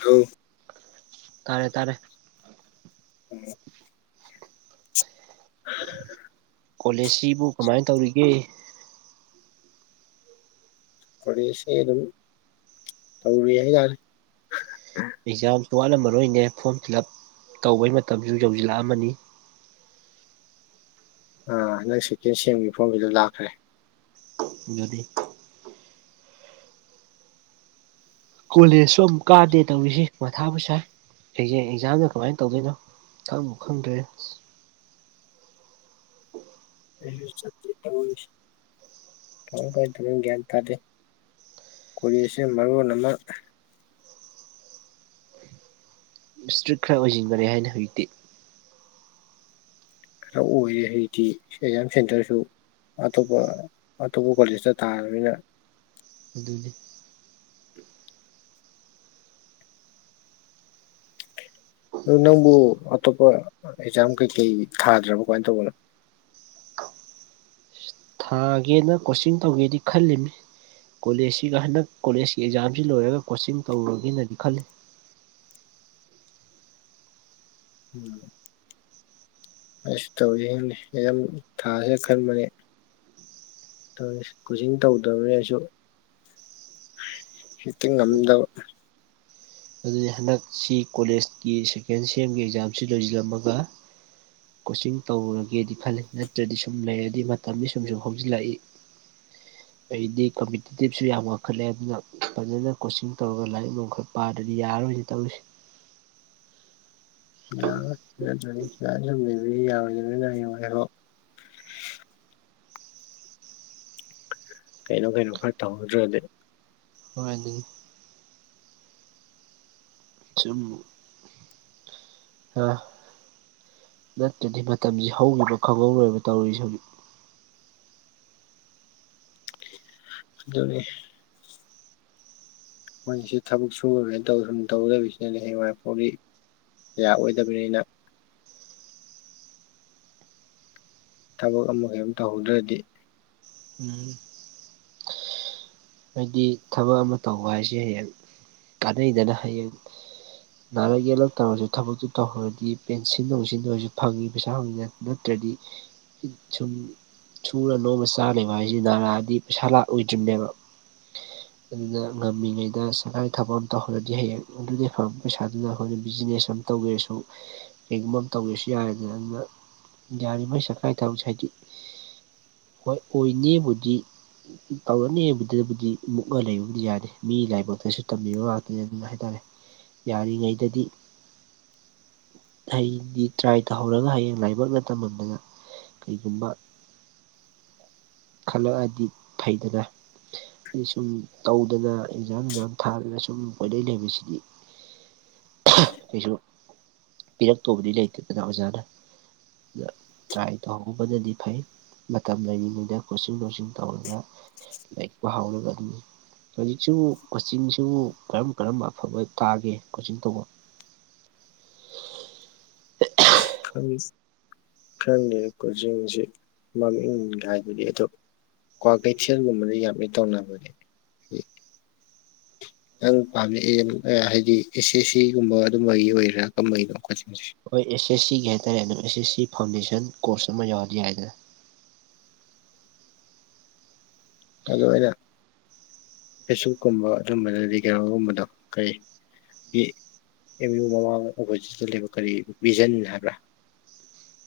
Hello ꯇꯥꯔꯦ ꯇꯥꯔꯦ ꯎꯝ꯫ [inaudible] ꯀꯣꯂꯦꯖꯁꯤꯕꯨ ꯀꯃꯥꯏ ꯇꯧꯔꯤꯒꯦ ꯀꯣꯂꯦꯖꯁꯦ ꯑꯗꯨꯝ ꯇꯧꯔꯤ ꯍꯥꯏꯌꯥ꯭ꯔꯦ ꯑꯦꯛꯖꯥꯝꯁꯨ ꯋꯥꯠꯂꯝꯃꯔꯣꯏꯅꯦ ꯐꯣꯔꯝ ꯐꯤꯜ ꯑꯞ ꯇꯧꯕꯩ ꯃꯇꯝꯁꯨ ꯌꯧꯖꯤꯜꯂꯛꯑꯝꯃꯅꯤ ꯑ ꯍꯟꯗꯛ ꯁꯦꯀꯦꯟ ꯁꯦꯟꯒꯤ ꯐꫭꯔꯝ ꯐꯤꯜ ꯑꯞ ꯂꯥꯛꯈ꯭ꯔꯦ ꯑꯗꯨꯗꯤ ꯀꯣꯂꯦꯖꯁꯨ ꯑꯃꯨꯛ ꯀꯥꯗꯦ ꯇꯧꯔꯤꯁꯤ ꯃꯊꯥꯕꯨ ꯁꯥꯏ ꯑꯩꯁꯦ ꯑꯦꯛꯖꯥꯝꯗ ꯀꯃꯥꯏ ꯇꯧꯗꯣꯏꯅꯣ ꯈꯪꯕꯨ ꯈꯪꯗ꯭ꯔꯦ [inaudible] ꯑꯩꯁꯨ ꯆꯠꯇꯦ ꯇꯧꯔꯤꯁꯦ ꯀꯃꯥꯏ ꯀꯃꯥꯏ ꯐꯖꯅꯥ ꯒ꯭ꯌꯥꯟ ꯇꯥꯗꯦ ꯀꯣꯂꯦꯖꯁꯤꯅ ꯃꯔꯣꯟ ꯑꯃ ꯏꯁꯇ꯭ꯔꯤꯛꯠ ꯈꯔ ꯑꯣꯏꯁꯤꯟꯈꯔꯦ ꯍꯥꯏꯅꯦ ꯍꯧꯖꯤꯛꯇꯤ ꯈꯔ ꯑꯣꯏꯔꯦ ꯑꯩꯗꯤ ꯑꯦꯛꯖꯥꯝ ꯁꯦꯟꯇꯔꯁꯨ ꯑꯇꯣꯞꯄ ꯑꯇꯣꯞꯄ ꯀꯣꯂꯦꯖꯇ ꯇꯥꯔꯕꯅꯤꯅ ꯑꯗꯨꯅꯤ ꯗꫭ ꯅꯪꯕꯨ ꯑꯇꯣꯞꯄ ꯑꯦꯛꯖꯥꯝ ꯀꯩꯀꯩ ꯊꯥꯗ꯭ꯔꯥꯕ ꯀꯃꯥꯏ ꯇꯧꯕꯅꯣ ꯊꯥꯒꯦꯅ ꯀꯣꯆꯤꯡ ꯇꯧꯒꯦꯗꯤ ꯈꯜꯂꯤꯃꯤ ꯀꯣꯂꯦꯖꯁꯤꯒ ꯍꯟꯗꯛ ꯀꯣꯂꯦꯖꯀꯤ ꯑꯦꯛꯖꯥꯝꯁꯤ ꯂꯣꯏꯔꯒ ꯀꯣꯆꯤꯡ ꯇꯧꯔꯒꯦꯅꯗꯤ ꯈꯜꯂꯤ ꯎꯝ꯫ ꯑꯁ ꯇꯧꯔꯤꯅꯤ ꯑꯦꯛꯖꯥꯝ ꯊꯥꯁꯤꯔꯥ ꯈꯟꯕꯅꯦ ꯇꯧꯏꯁꯦ ꯀꯣꯆꯤꯡ ꯇꯧꯗꯕ꯭ꯔꯥꯁꯨ ꯍꯦꯛꯇ ꯉꯝꯗꯕ ꯑꯗꯨꯗꯤ ꯍꯟꯗꯛꯁꯤ ꯀꯣꯂꯦꯖꯀꯤ ꯁꯦꯀꯦꯟ ꯁꯦꯝꯒꯤ ꯑꯦꯛꯖꯥꯝꯁꯤ ꯂꯣꯏꯁꯤꯜꯂꯝꯃꯥꯒ ꯀꯣꯆꯤꯡ ꯇꯧꯔꯒꯦꯗꯤ ꯈꯜꯂꯤ ꯅꯠꯇ꯭ꯔꯥꯗꯤ ꯁꯨꯝ ꯂꯩꯔꯗꯤ ꯃꯇꯝꯗꯤ ꯁꯨꯝ ꯁꯨꯝ ꯍꯧꯖꯤꯜꯂꯛꯏ ꯑꯩꯗꯤ ꯀꯝꯄꯤꯇꯦꯇꯤꯞꯁꯨ ꯌꯥꯝ ꯋꯥꯡꯈꯠꯂꯦ ꯑꯗꯨꯅ ꯐꯖꯅꯥ ꯀꯣꯆꯤꯡ ꯇꯧꯔꯒ ꯂꯥꯏꯔꯤꯛ ꯅꯨꯡ ꯈꯔꯥ ꯄꯥꯗ꯭ꯔꯗꯤ ꯌꯥꯔꯣꯏꯅꯦ ꯇꯧꯔꯤꯁꯤ꯫ ꯌꯥꯔꯔꯣꯏ ꯂꯦꯞꯇ꯭ꯔꯗꯤ [unintelligible] ꯂꯩꯕꯗꯤ ꯌꯥꯔꯣꯏꯗꯅꯤꯅ [unintelligible] ꯀꯩꯅꯣ ꯀꯩꯅꯣ ꯈꯔ ꯇꯧꯍꯧꯗ꯭ꯔꯗꯤ ꯃꯥꯅꯤ ꯆꯨꯝ ꯍꯥ ꯅꯠꯇ꯭ꯔꯗꯤ ꯃꯇꯝꯖꯤ ꯍꯧꯒꯤꯕ ꯈꯪꯍꯧꯔꯣꯏꯕ ꯇꯔꯤꯁꯤ ꯍꯧꯖꯤꯛ꯫ ꯑꯗꯨꯅꯦ ꯃꯣꯏꯁꯤ ꯊꯕꯛ ꯁꯨꯔꯣꯏꯅ ꯇꯧ ꯁꯨꯝ ꯇꯧ ꯂꯩꯕꯁꯤꯅꯗꯅꯦ ꯍꯌꯦꯡꯋꯥꯏ [unintelligible] ꯌꯥꯔꯛꯑꯣꯏꯗꯕꯅꯤꯅ꯫ ꯊꯕꯛ ꯑꯃ ꯀꯩꯃ ꯇꯧꯍꯧꯗ꯭ꯔꯗꯤ ꯎꯝ ꯍꯥꯏꯗꯤ ꯊꯕꯛ ꯑꯃ ꯇꯧꯕ ꯍꯥꯏꯁꯦ ꯍꯌꯦꯡ ꯀꯥꯟꯅꯩꯗꯅ ꯍꯌꯦꯡ꯫ ꯅꯥꯔꯛ ꯌꯦꯛꯂꯛ ꯇꯧꯔꯁꯨ ꯊꯕꯛꯇꯨ ꯇꯧꯍꯧꯔꯗꯤ ꯄꯦꯟꯁꯤꯟ ꯅꯨꯡꯁꯤꯟ ꯑꯣꯏꯔꯁꯨ ꯐꯪꯉꯤ ꯄꯩꯁꯥ [unintelligible] ꯅꯠꯇ꯭ꯔꯗꯤ ꯁꯨꯝ ꯁꯨꯔ ꯅꯣꯝꯃ ꯆꯥ ꯂꯩꯕ ꯍꯥꯏꯁꯤ ꯅꯥꯔꯛꯑꯗꯤ ꯄꯩꯁꯥ ꯂꯥꯛꯑꯣꯏꯗ꯭ꯔꯤꯝꯅꯦꯕ꯫ ꯑꯗꯨꯅ ꯉꯝꯃꯤꯉꯩꯗ ꯁꯔꯀꯥꯔꯒꯤ ꯊꯕꯛ ꯑꯃ ꯇꯧꯍꯧꯔꯗꯤ ꯍꯌꯦꯡ ꯑꯗꯨꯗꯩ ꯐꯪꯉꯛꯄ ꯄꯩꯁꯥꯗꯨꯅ ꯍꯣꯔꯦꯟ ꯕꯤꯖꯤꯅꯦꯁ ꯑꯃ ꯇꯧꯒꯦꯁꯨ ꯀꯩꯒꯨꯝꯕ ꯑꯃ ꯇꯧꯒꯦꯁꯨ ꯌꯥꯔꯦꯗꯅ ꯑꯗꯨꯅ ꯌꯥꯔꯤꯕꯩ ꯁꯀꯥꯔꯒꯤ ꯊꯕꯛꯁꯦ ꯍꯥꯏꯗꯤ ꯍꯣꯏ ꯑꯣꯏꯅꯤꯕꯨꯗꯤ ꯇꯧꯔꯅꯤꯕꯨꯗꯤ [unintelligible] ꯗꯤ ꯃꯨꯛꯅ ꯂꯩꯕꯕꯨꯗꯤ ꯌꯥꯗꯦ ꯃꯤ ꯂꯥꯏꯕꯛꯇꯁꯨ ꯇꯝꯕꯤꯕ ꯉꯥꯛꯇꯅꯤ ꯑꯗꯨꯅ ꯍꯥꯏꯇꯥꯔꯦ꯫ ꯌꯥꯔꯤꯉꯩꯗꯗꯤ ꯍꯩꯗꯤ ꯇ꯭ꯔꯥꯏ ꯇꯧꯍꯧꯔꯒ ꯍꯌꯦꯡ ꯂꯥꯏꯕꯛꯅ ꯇꯝꯃꯝꯗꯅ ꯀꯩꯒꯨꯝꯕ ꯈꯜꯂꯛꯑꯗꯤ ꯐꯩꯗꯅ꯫ ꯑꯩ ꯁꯨꯝ ꯇꯧꯗꯅ ꯑꯦꯛꯖꯥꯝ ꯅꯨꯡꯖꯥꯝ ꯊꯥꯗꯅ ꯁꯨꯝ ꯄꯣꯏꯂꯩ ꯂꯩꯕꯁꯤꯗꯤ ꯀꯩꯁꯨ ꯄꯤꯔꯛꯇꯧꯕꯗꯤ ꯂꯩꯇꯦꯗꯅ ꯑꯣꯖꯥꯅ꯫ ꯗ ꯇ꯭ꯔꯥꯏ ꯇꯧꯍꯧꯕꯅꯗꯤ ꯐꯩ ꯃꯇꯝ ꯂꯩꯔꯤꯉꯩꯗ꯫ ꯀꯣꯆꯤꯡ ꯅꯣꯆꯤꯡ ꯇꯧꯔꯒ ꯂꯥꯏꯔꯤꯛ ꯄꯥꯍꯧꯔꯒꯗꯤ ꯍꯧꯖꯤꯛꯁꯨ ꯀꯣꯆꯤꯡꯁꯨ ꯀꯔꯝ ꯀꯔꯝꯕ ꯑꯐꯕ ꯇꯥꯒꯦ ꯀꯣꯆꯤꯡ ꯇꯧꯕꯝ? ꯈꯪ ꯈꯪꯗꯦꯗ ꯀꯣꯖꯤꯡꯖꯤ ꯃꯃꯤꯡꯒꯥꯏꯗꯨꯗꯤ ꯑꯗꯨ ꯀ꯭ꯋꯥ ꯀꯩꯊꯦꯜꯒꯨꯝꯕꯗ ꯌꯥꯝ ꯏꯠ ꯇꯧꯅꯕꯅꯦ꯫ ꯅꯪ ꯄꯥꯝꯃꯛꯑꯦ ꯑ ꯍꯥꯏꯗꯤ ꯑꯦꯁ ꯑꯦꯁ ꯁꯤꯒꯨꯝꯕ ꯑꯗꯨꯝꯕꯒꯤ ꯑꯣꯏꯔꯥ ꯀꯝꯕꯩꯅꯣ ꯀꯣꯆꯤꯡꯁꯦ? ꯍꯣꯏ ꯑꯦꯁ ꯑꯦꯁ ꯁꯤꯒꯤ ꯍꯥꯏꯇꯥꯔꯦ ꯑꯦꯁ ꯑꯦꯁ ꯁꯤ ꯐꯥꯎꯟꯗꯦꯁꯟ ꯀꯣꯔꯁ ꯑꯃ ꯌꯥꯎꯔꯗꯤ ꯌꯥꯏꯗꯅ꯫ ꯑꯗꯣ ꯑꯩꯅ ꯄꯦꯁꯕꯨꯛꯀꯨꯝꯕ ꯑꯗꯨꯝꯕꯗꯗꯤ ꯀꯩꯅꯣꯒꯨꯝꯕꯗꯣ ꯀꯩ ꯒꯤ ꯑꯦꯝ ꯌꯨ ꯃꯃꯥꯡꯗ ꯑꯣꯄꯣꯖꯤꯠꯇ ꯂꯩꯕ ꯀꯔꯤꯕ ꯚꯤꯖꯟ ꯍꯥꯏꯕ꯭ꯔꯥ?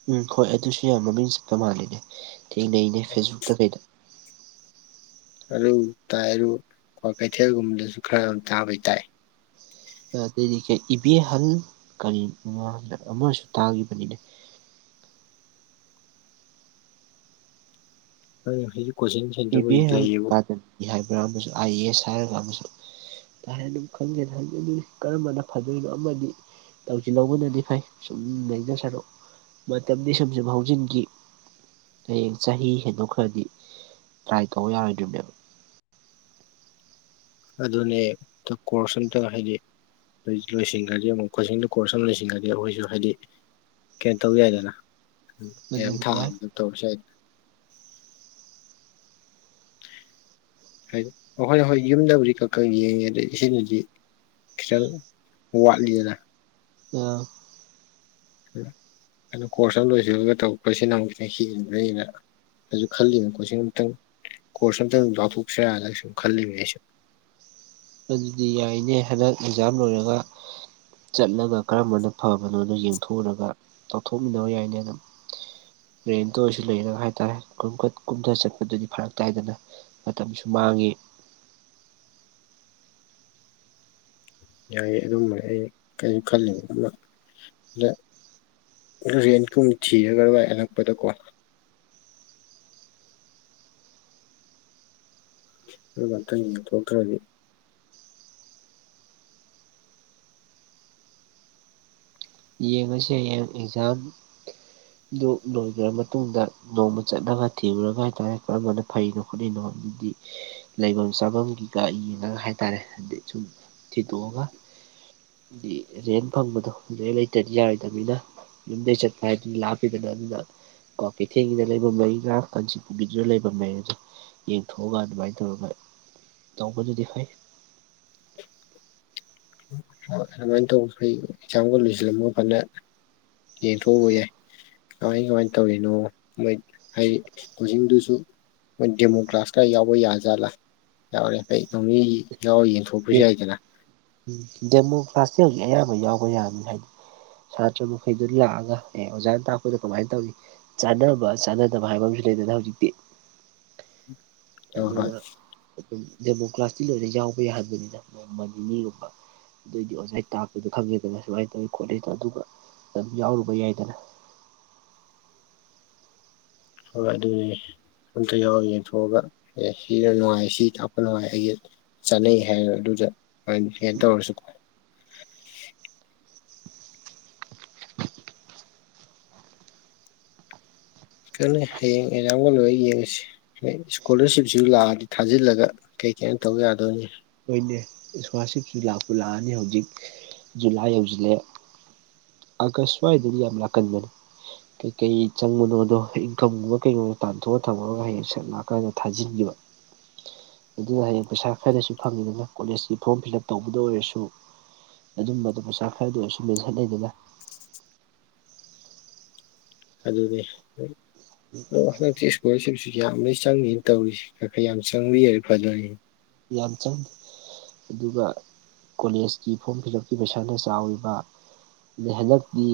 ꯎꯝ ꯍꯣꯏ ꯑꯗꯨꯁꯨ ꯌꯥꯝ ꯃꯃꯤꯡ ꯆꯠꯄ ꯃꯥꯜꯂꯤꯅꯦ ꯊꯦꯡꯅꯩꯅꯦ ꯐꯦꯁꯕꯨꯛꯇ ꯀꯩꯗ꯫ ꯑꯗꯨ ꯇꯥꯏ ꯑꯗꯨ ꯀ꯭ꯋꯥ ꯀꯩꯊꯦꯜꯒꯨꯝꯕꯗꯁꯨ ꯈꯔ ꯑꯗꯨꯝ ꯇꯥꯕꯩ ꯇꯥꯏ꯫ ꯑꯥ ꯑꯇꯩꯗꯤ ꯀꯩ ꯏꯕꯦꯍꯟ ꯀꯔꯤ [unintelligible] ꯑꯃꯁꯨ ꯇꯥꯒꯤꯕꯅꯤꯅ꯫ [unintelligible] ꯀꯣꯆꯤꯡ ꯁꯦꯟꯇꯔꯕꯨꯗꯤ ꯏꯕꯦꯍꯟ ꯂꯩꯌꯦꯕꯨ ꯑꯦꯀꯥꯗꯃꯤ ꯍꯥꯏꯕ꯭ꯔꯥ ꯑꯃꯁꯨ ꯑꯥꯏ ꯑꯦ ꯑꯦꯁ ꯍꯥꯏꯔꯒ ꯑꯃꯁꯨ ꯀꯥ ꯍꯦꯟꯅ ꯈꯪꯖꯦꯗ ꯑꯗꯨꯅꯤ ꯀꯔꯝꯕꯅ ꯐꯗꯣꯏꯅꯣ ꯑꯃꯗꯤ ꯇꯧꯖꯤꯜꯂꯧꯕꯅꯗꯤ ꯐꯩ ꯁꯨꯝ ꯂꯩꯗꯧ ꯁꯔꯨꯛ ꯃꯇꯝꯗꯤ ꯁꯨꯝ ꯁꯨꯝ ꯍꯧꯖꯤꯟꯒꯤ꯫ ꯍꯌꯦꯡ ꯆꯍꯤ ꯍꯦꯟꯗꯣꯛꯈ꯭ꯔꯗꯤ꯫ ꯇ꯭ꯔꯥꯏ ꯇꯧꯕ ꯌꯥꯔꯣꯏꯗ꯭ꯔꯤꯝꯅꯦꯕ꯫ ꯑꯗꯨꯅꯦ [unintelligible] ꯀꯣꯔꯁ ꯑꯝꯇ ꯍꯥꯏꯗꯤ꯫ ꯂꯣꯏ ꯂꯣꯏꯁꯤꯟꯈ꯭ꯔꯗꯤ ꯑꯃꯨꯛ ꯀꯣꯆꯤꯡꯗ ꯀꯣꯔꯁ ꯑꯃ ꯂꯣꯏꯁꯤꯟꯈ꯭ꯔꯗꯤ ꯑꯩꯈꯣꯏꯁꯨ ꯍꯥꯏꯗꯤ ꯀꯩꯅꯣ ꯇꯧ ꯌꯥꯏꯗꯅ [inaudible] ꯀꯩꯝ ꯑꯗꯨꯗꯤ ꯌꯥꯏ ꯊꯥꯕꯗ ꯇꯧꯔꯁꯨ ꯌꯥꯏꯗꯅ꯫ ꯍꯥꯏ ꯑꯍꯣꯏ ꯍꯣꯏ ꯌꯨꯝꯗꯕꯨꯗꯤ ꯈ꯭ꯔ ꯀ ꯌꯦꯡꯉꯦ [unintelligible] ꯁꯤꯅꯗꯤ ꯈꯤꯇꯪ ꯋꯥꯠꯂꯤꯅ ꯌꯥ ꯑꯗꯣ ꯀꯣꯔꯁ ꯑꯃ ꯂꯣꯏꯁꯤꯜꯂꯒ ꯇꯧꯔꯛꯄꯁꯦ ꯅꯪ ꯆꯍꯤ ꯑꯃ ꯈꯔ ꯍꯦꯟꯅ ꯑꯩꯁꯨ ꯈꯜꯂꯤꯕꯅꯤ ꯀꯣꯆꯤꯡ ꯑꯃꯇꯪ ꯀꯣꯔꯁ ꯑꯃꯝꯇꯪ ꯌꯥꯎꯊꯣꯛꯁꯤꯔ ꯌꯥꯅ ꯁꯨꯝ ꯈꯜꯂꯤꯅꯦ ꯑꯩꯁꯨ ꯑꯗꯨꯗꯤ ꯌꯥꯏꯅꯦ ꯍꯟꯗꯛ ꯑꯦꯛꯖꯥꯝ ꯂꯣꯏꯔꯒ꯫ ꯆꯠꯂꯒ ꯀꯔꯝꯕꯅ ꯐꯕꯅꯣꯗꯣ ꯌꯦꯡꯊꯣꯛꯎꯔꯒ ꯇꯧꯊꯣꯛꯃꯤꯟꯅꯕ ꯌꯥꯏꯅꯦ ꯑꯗꯨꯝ꯫ ꯔꯦꯟꯇ ꯑꯣꯏꯔꯁꯨ ꯂꯩꯔꯒ ꯍꯥꯏꯇꯥꯔꯦ ꯀꯟꯈꯠ ꯀꯨꯝꯊ ꯆꯠꯄꯗꯨꯗꯤ ꯐꯔꯛ ꯇꯥꯏꯗꯅ꯫ ꯃꯇꯝꯁꯨ ꯃꯥꯡꯉꯤ꯫ ꯌꯥꯏꯌꯦ ꯑꯗꯨꯝꯕ ꯑꯩ ꯀꯩꯝ ꯈꯜꯂꯤꯕ ꯑꯃ ꯅ ꯔꯦꯟꯀꯨꯝ ꯊꯤꯔꯒ ꯕꯥꯏ ꯍꯜꯂꯛꯄꯗꯀꯣ ꯑꯗꯨꯒ ꯉꯥꯛꯇꯪ ꯌꯦꯡꯊꯣꯛꯇ꯭ꯔꯗꯤ꯫ ꯌꯦꯡꯉꯁꯦ ꯍꯌꯦꯡ ꯑꯦꯛꯖꯥꯝ ꯗꯨ ꯂꯣꯏꯈ꯭ꯔ ꯃꯇꯨꯡꯗ ꯅꯣꯡꯃ ꯆꯠꯂꯒ ꯊꯤꯔꯨꯔꯒ ꯍꯥꯏꯇꯥꯔꯦ ꯀꯔꯝꯕꯅ ꯐꯩꯅꯣ ꯈꯣꯠꯂꯤꯅꯣ ꯑꯗꯨꯗꯤ ꯂꯩꯐꯝ ꯆꯥꯐꯝꯒꯤꯒ ꯌꯦꯡꯉꯒ ꯍꯥꯏꯇꯥꯔꯦ ꯍꯥꯏꯗꯤ ꯁꯨꯝ ꯊꯤꯗꯣꯛꯑꯒ꯫ ꯗꯤ ꯔꯦꯟ ꯐꯪꯕꯗꯣ ꯔꯦꯟꯠ ꯂꯩ ꯇꯗꯤ ꯌꯥꯔꯣꯏꯗꯝꯅꯤꯅ ꯌꯨꯝꯗꯩ ꯆꯠꯄ ꯍꯥꯏꯗꯨꯗꯤ ꯂꯥꯞꯄꯤꯗꯅ ꯑꯗꯨꯅ ꯀ꯭ꯋꯥꯀꯩꯊꯦꯜꯒꯤꯗ ꯂꯩꯕ ꯃꯩꯔꯥ ꯀꯥꯟꯆꯤꯄꯨꯨꯔꯒꯤꯗ ꯂꯩꯕ ꯃꯩ ꯑꯗꯣ ꯌꯦꯡꯊꯣꯛꯑꯒ ꯑꯗꯨꯃꯥꯏꯟ ꯇꯧꯔꯒ ꯇꯧꯕꯅꯗꯤ ꯐꯩ꯫ ꯍꯣꯏ ꯑꯗꯨꯃꯥꯏꯅ ꯇꯧꯕ ꯑꯩ ꯑꯦꯛꯖꯥꯝꯒ ꯂꯣꯏꯁꯤꯜꯂꯝꯃ ꯀꯥꯟꯗ ꯌꯦꯡꯊꯣꯛꯎꯕ ꯌꯥꯏ꯫ ꯀꯃꯥꯏ ꯀꯃꯥꯏꯟ ꯇꯧꯔꯤꯅꯣ ꯃꯣꯏ ꯍꯥꯏ ꯀꯣꯆꯤꯡꯗꯨꯁꯨ ꯃꯣꯏ ꯗꯦꯃꯣ ꯀ꯭ꯂꯥꯁ ꯀ ꯌꯥꯎꯕ ꯌꯥ ꯖꯥꯠꯂꯥ ꯌꯥꯎꯔꯦ ꯍꯩ ꯅꯣ ꯃꯤ ꯌꯥꯎꯔ ꯌꯦꯡꯊꯣꯛ ꯑꯣꯐꯤꯁꯨ ꯌꯥꯢꯗꯅ ꯎꯝ ꯗꯦꯃꯣ ꯀ꯭ꯂꯥꯁꯇꯤ ꯍꯧꯖꯤꯛ ꯑꯌꯥꯝꯕ ꯌꯥꯎꯕ ꯌꯥꯕꯅꯤ ꯍꯥꯏꯗꯤ ꯁꯥꯇ꯭ꯔ ꯃꯈꯩꯗꯨ ꯂꯥꯛꯑꯒ ꯑꯦ ꯑꯣꯖꯥꯅ ꯇꯥꯛꯄꯗꯨ ꯀꯃꯥꯏꯟ ꯇꯧꯋꯤ ꯆꯥꯟꯅꯕ ꯆꯥꯅꯗꯕ ꯍꯥꯏꯕ ꯑꯃꯁꯨ ꯂꯩꯗꯅ ꯍꯧꯖꯤꯛꯇꯤ꯫ ꯍꯣꯏ ꯍꯣꯏ ꯑꯗꯨꯅ ꯑꯗꯨꯝ ꯗꯦꯃꯣ ꯀ꯭ꯂꯥꯁꯇꯤ ꯂꯣꯏꯅ ꯌꯥꯎꯕ ꯌꯥꯍꯟꯕꯅꯤꯅ ꯅꯣꯡꯃ ꯅꯤꯅꯤꯒꯨꯝꯕ꯫ ꯑꯗꯨ ꯑꯣꯏꯗꯤ ꯑꯣꯖꯥꯥꯏ ꯇꯥꯛꯄꯗꯣ ꯈꯪꯉꯦꯗꯅ ꯁꯨꯃꯥꯏꯅ ꯇꯧꯋꯤ ꯈꯣꯠꯂꯤꯗꯣ ꯑꯗꯨꯒ ꯑꯗꯨꯝ ꯌꯥꯎꯔꯨꯕ ꯌꯥꯏꯗꯅ꯫ ꯍꯣꯏ ꯑꯗꯨꯅꯤ ꯑꯝꯇ ꯌꯥꯎꯔꯒ ꯌꯦꯡꯊꯣꯛꯑꯒ ꯑꯦ ꯁꯤꯅ ꯅꯨꯡꯉꯥꯏ ꯁꯤ ꯇꯥꯛꯄ ꯅꯨꯡꯉꯥꯏ ꯑꯩꯒꯤ ꯆꯥꯅꯩ ꯍꯥꯌꯦꯕ ꯑꯗꯨꯗ [unintelligible] ꯇꯧꯔꯁꯨ ꯇꯟꯂꯦ ꯍꯌꯦꯡ ꯑꯦꯖꯥꯝꯒ ꯂꯣꯏꯔ ꯌꯦꯡꯉꯁꯤ꯫ ꯏꯁꯀꯣꯂꯥꯔꯁꯤꯞꯁꯤꯁꯨ ꯂꯥꯛꯑꯗꯤ ꯊꯥꯖꯤꯜꯂꯒ ꯀꯩ ꯀꯩꯅꯣ ꯇꯧ ꯌꯥꯗꯣꯅꯤ꯫ ꯍꯣꯏꯅꯦ ꯏꯁꯀꯣꯂꯥꯔꯁꯤꯞꯁꯨ ꯂꯥꯛꯄꯨ ꯂꯥꯛꯑꯅꯤ ꯍꯧꯖꯤꯛ ꯖꯨꯂꯥꯏ ꯌꯧꯁꯤꯜꯂꯛꯑꯦ꯫ ꯑꯒꯁꯋꯥꯏꯗꯗꯤ ꯌꯥꯝ ꯂꯥꯀꯟꯕꯅꯦ꯫ ꯀꯩꯀꯩ ꯆꯪꯕꯅꯣꯗꯣ ꯏꯟꯀꯝꯒꯨꯝꯕ ꯀꯩꯒꯨꯝꯕ ꯇꯥꯟꯊꯣꯛꯑ ꯊꯝꯃꯒ ꯍꯌꯦꯡ ꯁꯠ ꯂꯥꯛꯑꯀꯥꯟꯗ ꯊꯥꯖꯤꯟꯒꯤꯕ꯫ [inaudible] ꯑꯗꯨ ꯍꯌꯦꯡ ꯄꯩꯁꯥ ꯈꯔꯗꯁꯨ ꯐꯪꯉꯤꯗꯅ ꯀꯣꯂꯦꯖꯀꯤ ꯐꯣꯔꯝ ꯐꯤꯜ ꯑꯞ ꯇꯧꯕꯗ ꯑꯣꯏꯔꯁꯨ꯫ ꯑꯗꯨꯝꯕꯗꯣ ꯄꯩꯁꯥ ꯈꯔꯗꯤ ꯑꯁꯨꯨꯂꯣꯢꯁꯟ ꯂꯩꯗꯅ꯫ ꯑꯗꯨꯅꯦ [unintelligible] ꯏꯁꯀꯣꯂꯔꯁꯤꯞꯁꯨ ꯌꯥꯝꯃꯦ ꯆꯪꯅꯤ ꯇꯧꯔꯤꯁꯤ ꯈꯔ ꯈꯔ ꯌꯥꯝ ꯆꯪꯕꯤꯔ ꯐꯗꯣꯢꯅꯤ꯫ ꯌꯥꯝꯆꯪ ꯑꯗꯨꯒ ꯀꯣꯂꯦꯖꯀꯤ ꯐꯣꯔꯝ ꯐꯤꯜ ꯎꯞꯀꯤ ꯄꯩꯁꯥꯅ ꯆꯥꯎꯔꯤꯕ꯫ ꯍꯟꯗꯛꯀꯤ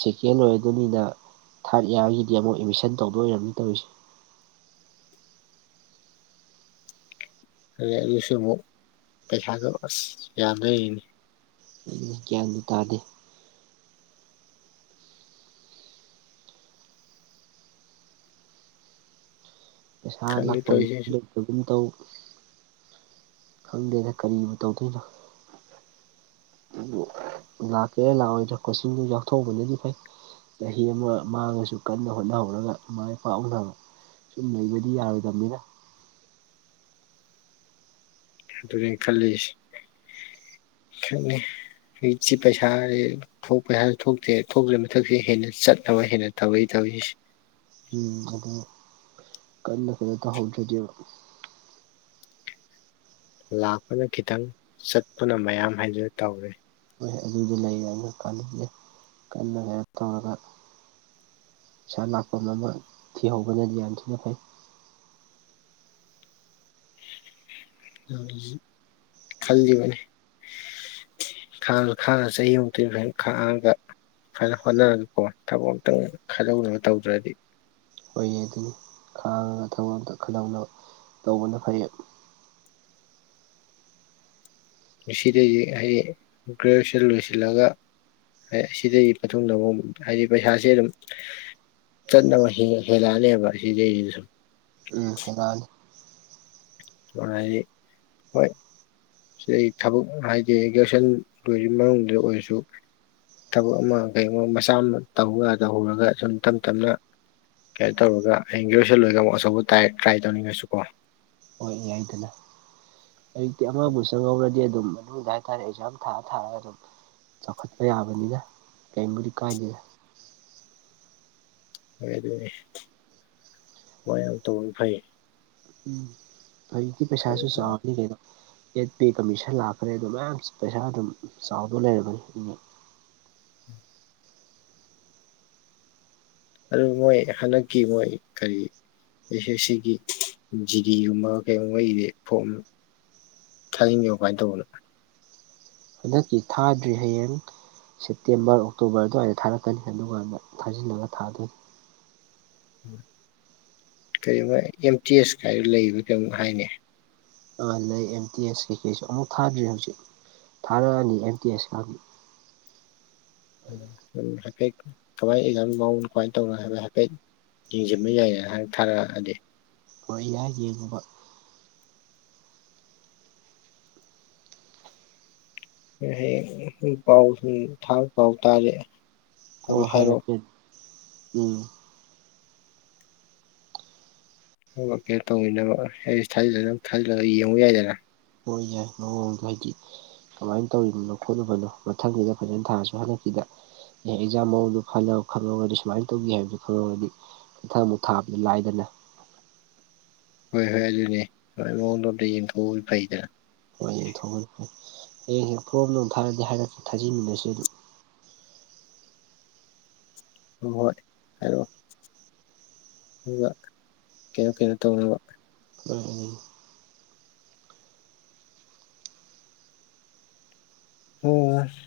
ꯁꯦꯀꯦꯟ ꯑꯣꯏꯔꯤꯗꯨꯅꯤꯅ ꯊꯥꯔꯠ ꯏꯌꯥꯔꯒꯤꯗꯤ ꯑꯃꯨꯛ ꯑꯦꯗꯃꯤꯁꯟ ꯇꯧꯗꯣꯢ ꯑꯣꯏꯔꯝꯅꯤ ꯇꯧꯔꯤꯁꯦ꯫ ꯑꯗꯩ ꯑꯩꯁꯨ ꯑꯃꯨꯛ ꯄꯩꯁꯥꯗꯣ ꯑꯁ ꯌꯥꯗ꯭ꯔꯦ꯫ ꯎꯝ ꯒ꯭ꯌꯥꯟꯕꯨ ꯇꯥꯗꯦ ꯄꯩꯁꯥ ꯈꯪꯗꯦ ꯇꯧꯔꯤꯁꯦ ꯑꯩꯁꯨ ꯂꯥꯛꯄꯝꯗꯣ ꯇꯥꯒꯨꯝ ꯇꯧ ꯈꯪꯗꯦꯗ ꯀꯔꯤꯕꯨ ꯇꯧꯗꯣꯏꯅꯣ ꯑꯗꯨ ꯂꯥꯛꯀꯦꯔꯥ ꯂꯥꯛꯑꯣꯏꯗ꯭ꯔꯥ ꯀꯣꯆꯤꯡꯗꯨ ꯌꯥꯎꯊꯣꯛꯎꯕꯅꯗꯤ ꯐꯩ ꯆꯍꯤ ꯑꯃ ꯃꯥꯡꯉꯁꯨ ꯀꯟꯅ ꯍꯣꯠꯅꯍꯧꯔꯒꯥ ꯃꯥꯏ ꯄꯥꯛꯍꯧꯅꯕ ꯁꯨꯝ ꯂꯩꯩꯕꯗꯤ ꯌꯥꯔꯣꯏꯗꯝꯅꯤꯅ ꯑꯗꯨꯅꯦ ꯈꯜꯂꯤꯁꯤ ꯈꯪꯗꯦ ꯍꯨꯏꯠꯁꯤ ꯄꯩꯁꯥꯖꯤ ꯊꯣꯛꯄꯩ ꯍꯥꯏꯔꯥ ꯊꯣꯛꯇꯦ ꯊꯣꯛꯇ꯭ꯔꯤ ꯃꯊꯛꯁꯤ ꯍꯦꯟꯅ ꯆꯠꯅꯕ ꯍꯦꯟꯅ ꯇꯧꯏ ꯇꯧꯔꯤꯁꯤ ꯎꯝ ꯑꯗꯨꯅꯤ ꯀꯟꯅ ꯀꯩꯅꯣ ꯇꯧꯍꯧꯗ꯭ꯔꯥꯗꯤꯕ ꯂꯥꯛꯄꯅ ꯈꯤꯇꯪ ꯆꯠꯄꯅ ꯃꯌꯥꯝ ꯍꯥꯏꯗꯨ ꯇꯧꯔꯦ ꯍꯣꯏ ꯑꯗꯨꯗꯤ ꯂꯩꯌꯦꯅ ꯀꯥꯟꯅꯗꯦ ꯀꯟꯅꯅꯦ ꯇꯧꯔꯒꯥ ꯁꯥ ꯂꯥꯛꯄꯝ ꯑꯃ ꯊꯤꯍꯧꯕꯅꯗꯤ ꯌꯥꯝ ꯊꯤꯅ ꯐꯩ ꯇꯧꯔꯤꯖꯤ ꯈꯜꯂꯤꯕꯅꯤ ꯈꯥꯡꯉ ꯈꯥꯡꯉ ꯆꯍꯤꯃꯨꯛꯇꯤ ꯑꯗꯨꯃꯥꯏ ꯈꯥꯡꯉꯒꯥ ꯈꯔ ꯍꯣꯠꯅꯔꯒꯥꯀꯣ ꯊꯕꯛ ꯑꯝꯇꯪ ꯈꯜꯍꯧꯅꯕ ꯇꯧꯗ꯭ꯔꯥꯗꯤ ꯍꯣꯏꯌꯦ ꯑꯗꯨꯅꯤ ꯈꯥꯡꯉꯒ ꯊꯕꯛ ꯑꯝꯇꯥ ꯈꯜꯍꯧꯅꯕ ꯇꯧꯕꯅ ꯐꯩ ꯉꯁꯤꯗꯒꯤ ꯑꯩ ꯒ꯭ꯔꯦꯖꯨꯑꯦꯁꯟ ꯂꯣꯏꯁꯤꯜꯂꯒꯥ ꯍꯥꯏ ꯑꯁꯤꯗꯒꯤ ꯃꯇꯨꯡꯗꯥ ꯑꯃꯃꯨꯛ ꯍꯥꯏꯗꯤ ꯄꯩꯁꯥꯁꯦ ꯑꯗꯨꯝ ꯆꯠꯅꯕ ꯍꯦꯜ ꯍꯦꯜꯂꯛꯑꯅꯦꯕ ꯁꯤꯗꯩꯗꯤ ꯁꯨꯝ ꯎꯝ ꯍꯦꯜꯂꯥꯑꯅꯤ [unintelligible] ꯑꯩꯗꯤ ꯍꯣꯏ ꯁꯤꯗꯩ ꯊꯕꯛ ꯍꯥꯏꯗꯤ ꯒ꯭ꯔꯦꯖꯨꯑꯦꯁꯟ ꯂꯣꯏꯗ꯭ꯔꯤ ꯃꯅꯨꯡꯗ ꯑꯣꯏꯔꯁꯨ ꯊꯕꯛ ꯑꯃ ꯀꯩꯒꯨꯝꯕ ꯃꯆꯥ ꯑꯃ ꯇꯧꯍꯧꯌꯥ ꯇꯧꯍꯧꯔꯒꯥ ꯁꯨꯝ ꯇꯝ ꯇꯝꯅ ꯀꯩꯅꯣ ꯇꯧꯔꯒꯥ ꯍꯌꯦꯡ ꯒ꯭ꯔꯦꯖꯨꯑꯦꯁꯟ ꯂꯣꯏꯔꯒꯥ ꯑꯃꯨꯛ ꯑꯆꯧꯕ ꯇꯥꯏ ꯇ꯭ꯔꯥꯏ ꯇꯧꯅꯤꯡꯉꯁꯨꯀꯣ ꯍꯣꯏ ꯌꯥꯏꯗꯅ ꯍꯧꯖꯤꯛꯇꯤ ꯑꯃꯕꯨ ꯆꯪꯍꯧꯔꯗꯤ ꯑꯗꯨꯝ ꯃꯅꯨꯡꯗꯥ ꯃꯥꯟꯅꯤ ꯑꯦꯛꯖꯥꯝ ꯊꯥꯔ ꯊꯥꯔꯒꯥ ꯑꯗꯨꯝ ꯆꯥꯎꯈꯠꯄ ꯌꯥꯕꯅꯤꯅ ꯀꯩꯝꯕꯨꯗꯤ ꯀꯥꯏꯗꯦꯗ ꯍꯣꯏ ꯑꯗꯨꯅꯦ ꯃꯣꯏ ꯌꯥꯝ ꯇꯧꯒꯃꯤ ꯐꯩ ꯎꯝ ꯍꯧꯖꯤꯛꯇꯤ ꯄꯩꯁꯥꯁꯨ ꯆꯥꯎꯔꯕꯅꯤ ꯀꯩꯅꯣ ꯑꯦꯠ ꯄꯦ ꯀꯃꯤꯁꯟ ꯂꯥꯛꯈ꯭ꯔꯦ ꯑꯗꯣ ꯃꯌꯥꯝ ꯄꯩꯁꯥ ꯑꯗꯨꯝ ꯆꯥꯎꯗꯣꯏ ꯂꯩꯔꯕꯅꯦ ꯎꯝ ꯑꯗꯨ ꯃꯣꯏ ꯍꯟꯗꯛꯀꯤ ꯃꯣꯏ ꯀꯔꯤ ꯑꯦꯁ ꯑꯦꯁ ꯁꯤꯒꯤ ꯖꯤꯗꯤꯒꯨꯝꯕ ꯀꯩꯒꯨꯝꯕꯩꯗꯤ ꯐꯣꯝ ꯊꯥꯖꯤꯟꯒꯤꯕ ꯀꯃꯥꯏ ꯇꯧꯕꯅꯣ ꯍꯟꯗꯛꯀꯤ ꯊꯥꯗ꯭ꯔꯤ ꯍꯌꯦꯡ ꯁꯦꯞꯇꯦꯝꯕꯔ ꯑꯣꯛꯇꯣꯕꯔ ꯑꯗꯨꯋꯥꯏꯗꯥ ꯊꯥꯔꯛꯀꯥꯅꯤ ꯑꯗꯨꯒꯥꯟꯗ ꯊꯥꯖꯤꯜꯅꯕ ꯊꯥꯗꯣꯏꯅꯤ ꯀꯩ ꯑꯥ ꯕꯥ ꯑꯦꯝ ꯇꯤ ꯑꯦꯁ ꯀꯥꯏꯅ ꯂꯩꯕ ꯀꯩꯅꯣꯝ ꯍꯥꯏꯅꯦ ꯑꯥ ꯂꯩ ꯑꯦꯝ ꯇꯤ ꯑꯦꯁ ꯀꯩꯀꯩꯁꯨ ꯑꯃꯨꯛ ꯊꯥꯗ꯭ꯔꯤ ꯍꯧꯖꯤꯛ ꯊꯥꯔꯛꯑꯅꯤ ꯑꯦꯝ ꯇꯤ ꯑꯦꯁ ꯎꯝ ꯍꯥꯏꯐꯦꯠ ꯀꯃꯥꯏ ꯑꯦꯛꯖꯥꯝꯒꯤ ꯃꯑꯣꯡ ꯀꯃꯥꯏ ꯇꯧꯔꯤꯅꯣ ꯍꯥꯏꯕꯗꯨ ꯍꯥꯏꯐꯦꯠ ꯌꯦꯡꯖꯤꯟꯕ ꯌꯥꯏꯗꯅ ꯍꯥꯏꯅ ꯊꯥꯔꯛꯑꯗꯤ ꯍꯣꯏ ꯌꯥꯏ ꯌꯦꯡꯉꯨꯕꯥ ꯎꯝ ꯍꯌꯦꯡ ꯄꯥꯎ ꯎꯝ ꯊꯥ ꯄꯥꯎ ꯇꯥꯖꯦ ꯀ꯭ꯔꯣ ꯍꯥꯏꯔꯛꯀꯦ ꯎꯝ [unintelligible] ꯀꯩꯅꯣ ꯇꯧꯃꯤꯟꯅꯕ ꯑꯩ ꯊꯥꯖꯤꯜꯂꯒꯥ ꯊꯥꯖꯤꯜꯂꯒꯥ ꯌꯦꯡꯉꯨ ꯌꯥꯏꯗꯅ ꯍꯣꯏꯅꯦ ꯃꯑꯣꯡꯗꯣ ꯍꯥꯏꯗꯤ ꯀꯃꯥꯏꯟ ꯇꯧꯔꯤꯕꯅꯣ ꯈꯣꯠꯂꯨꯕꯅꯣ ꯃꯊꯪꯒꯤꯗꯥ ꯐꯖꯅ ꯊꯥꯔꯁꯨ ꯍꯟꯗꯛꯀꯤꯗꯥ ꯑꯦ ꯑꯦꯛꯖꯥꯝ ꯃꯑꯣꯡꯗꯣ ꯈꯜꯅꯧ ꯈꯪꯉꯧꯔꯥꯗꯤ ꯁꯨꯃꯥꯏꯟ ꯇꯧꯒꯤ ꯍꯥꯏꯕꯗꯨ ꯈꯪꯍꯧꯔꯥꯗꯤ ꯃꯊꯡ ꯑꯃꯨꯛ ꯊꯥꯕꯗꯤ ꯂꯥꯏꯗꯅ꯫ ꯍꯣꯏ ꯍꯣꯏ ꯑꯗꯨꯅꯦ ꯍꯣꯏ ꯃꯑꯣꯡꯗꯣ ꯑꯝꯇ ꯌꯦꯡꯊꯣꯛꯎꯕꯗꯤ ꯐꯩꯗꯅ꯫ ꯍꯣꯏ ꯌꯦꯡꯊꯣꯛꯎꯕꯗꯤ ꯐꯩ ꯍꯌꯦꯡ ꯐ꯭ꯔꯣꯝ ꯅꯨꯡ ꯊꯥꯔꯗꯤ ꯍꯥꯏꯔꯛꯀꯦ ꯊꯥꯖꯤꯟꯃꯤꯟꯅꯁꯤ ꯑꯗꯨꯝ꯫ ꯍꯣꯏꯍꯣꯏ ꯍꯥꯏꯔꯛꯑꯣ ꯑꯗꯨꯒ ꯀꯩꯅꯣ ꯀꯩꯅꯣ ꯇꯧꯅꯕ꯫ [unintelligible] ꯎꯝ ꯍꯣ ꯑꯁ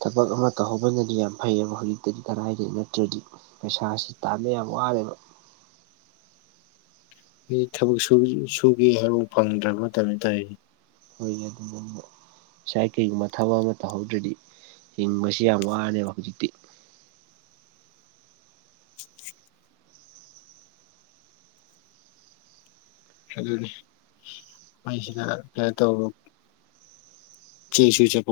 ꯊꯕꯛ ꯑꯃ ꯇꯧꯍꯧꯕꯅꯗꯤ ꯌꯥꯝ ꯐꯩꯌꯦꯕ ꯍꯧꯖꯤꯛꯇꯗꯤ ꯀꯔꯥꯏꯗꯒꯤ ꯅꯠꯇ꯭ꯔꯗꯤ ꯄꯩꯁꯥꯁꯤ ꯇꯥꯟꯕ ꯌꯥꯝ ꯋꯥꯔꯦꯕ꯫ ꯑꯩ ꯊꯕꯛ ꯁꯨ ꯁꯨꯒꯦ ꯍꯥꯏꯕ ꯐꯥꯎ ꯐꯪꯗ꯭ꯔꯕ ꯃꯇꯝꯅꯤ ꯇꯧꯔꯤ ꯍꯣꯏꯅꯦ [inaudible] ꯉꯁꯥꯏ ꯀꯩꯒꯨꯝꯕ ꯊꯕꯛ ꯑꯃ ꯇꯧꯍꯧꯗ꯭ꯔꯗꯤ ꯍꯤꯡꯕꯁꯦ ꯌꯥꯝ ꯋꯥꯔꯅꯦꯕ ꯍꯧꯖꯤꯛꯇꯤ꯫ ꯑꯗꯨꯅꯤ ꯃꯩꯁꯤꯅ ꯀꯩꯅꯣ ꯇꯧ [unintelligible] ꯆꯦꯁꯨ ꯆꯠꯄ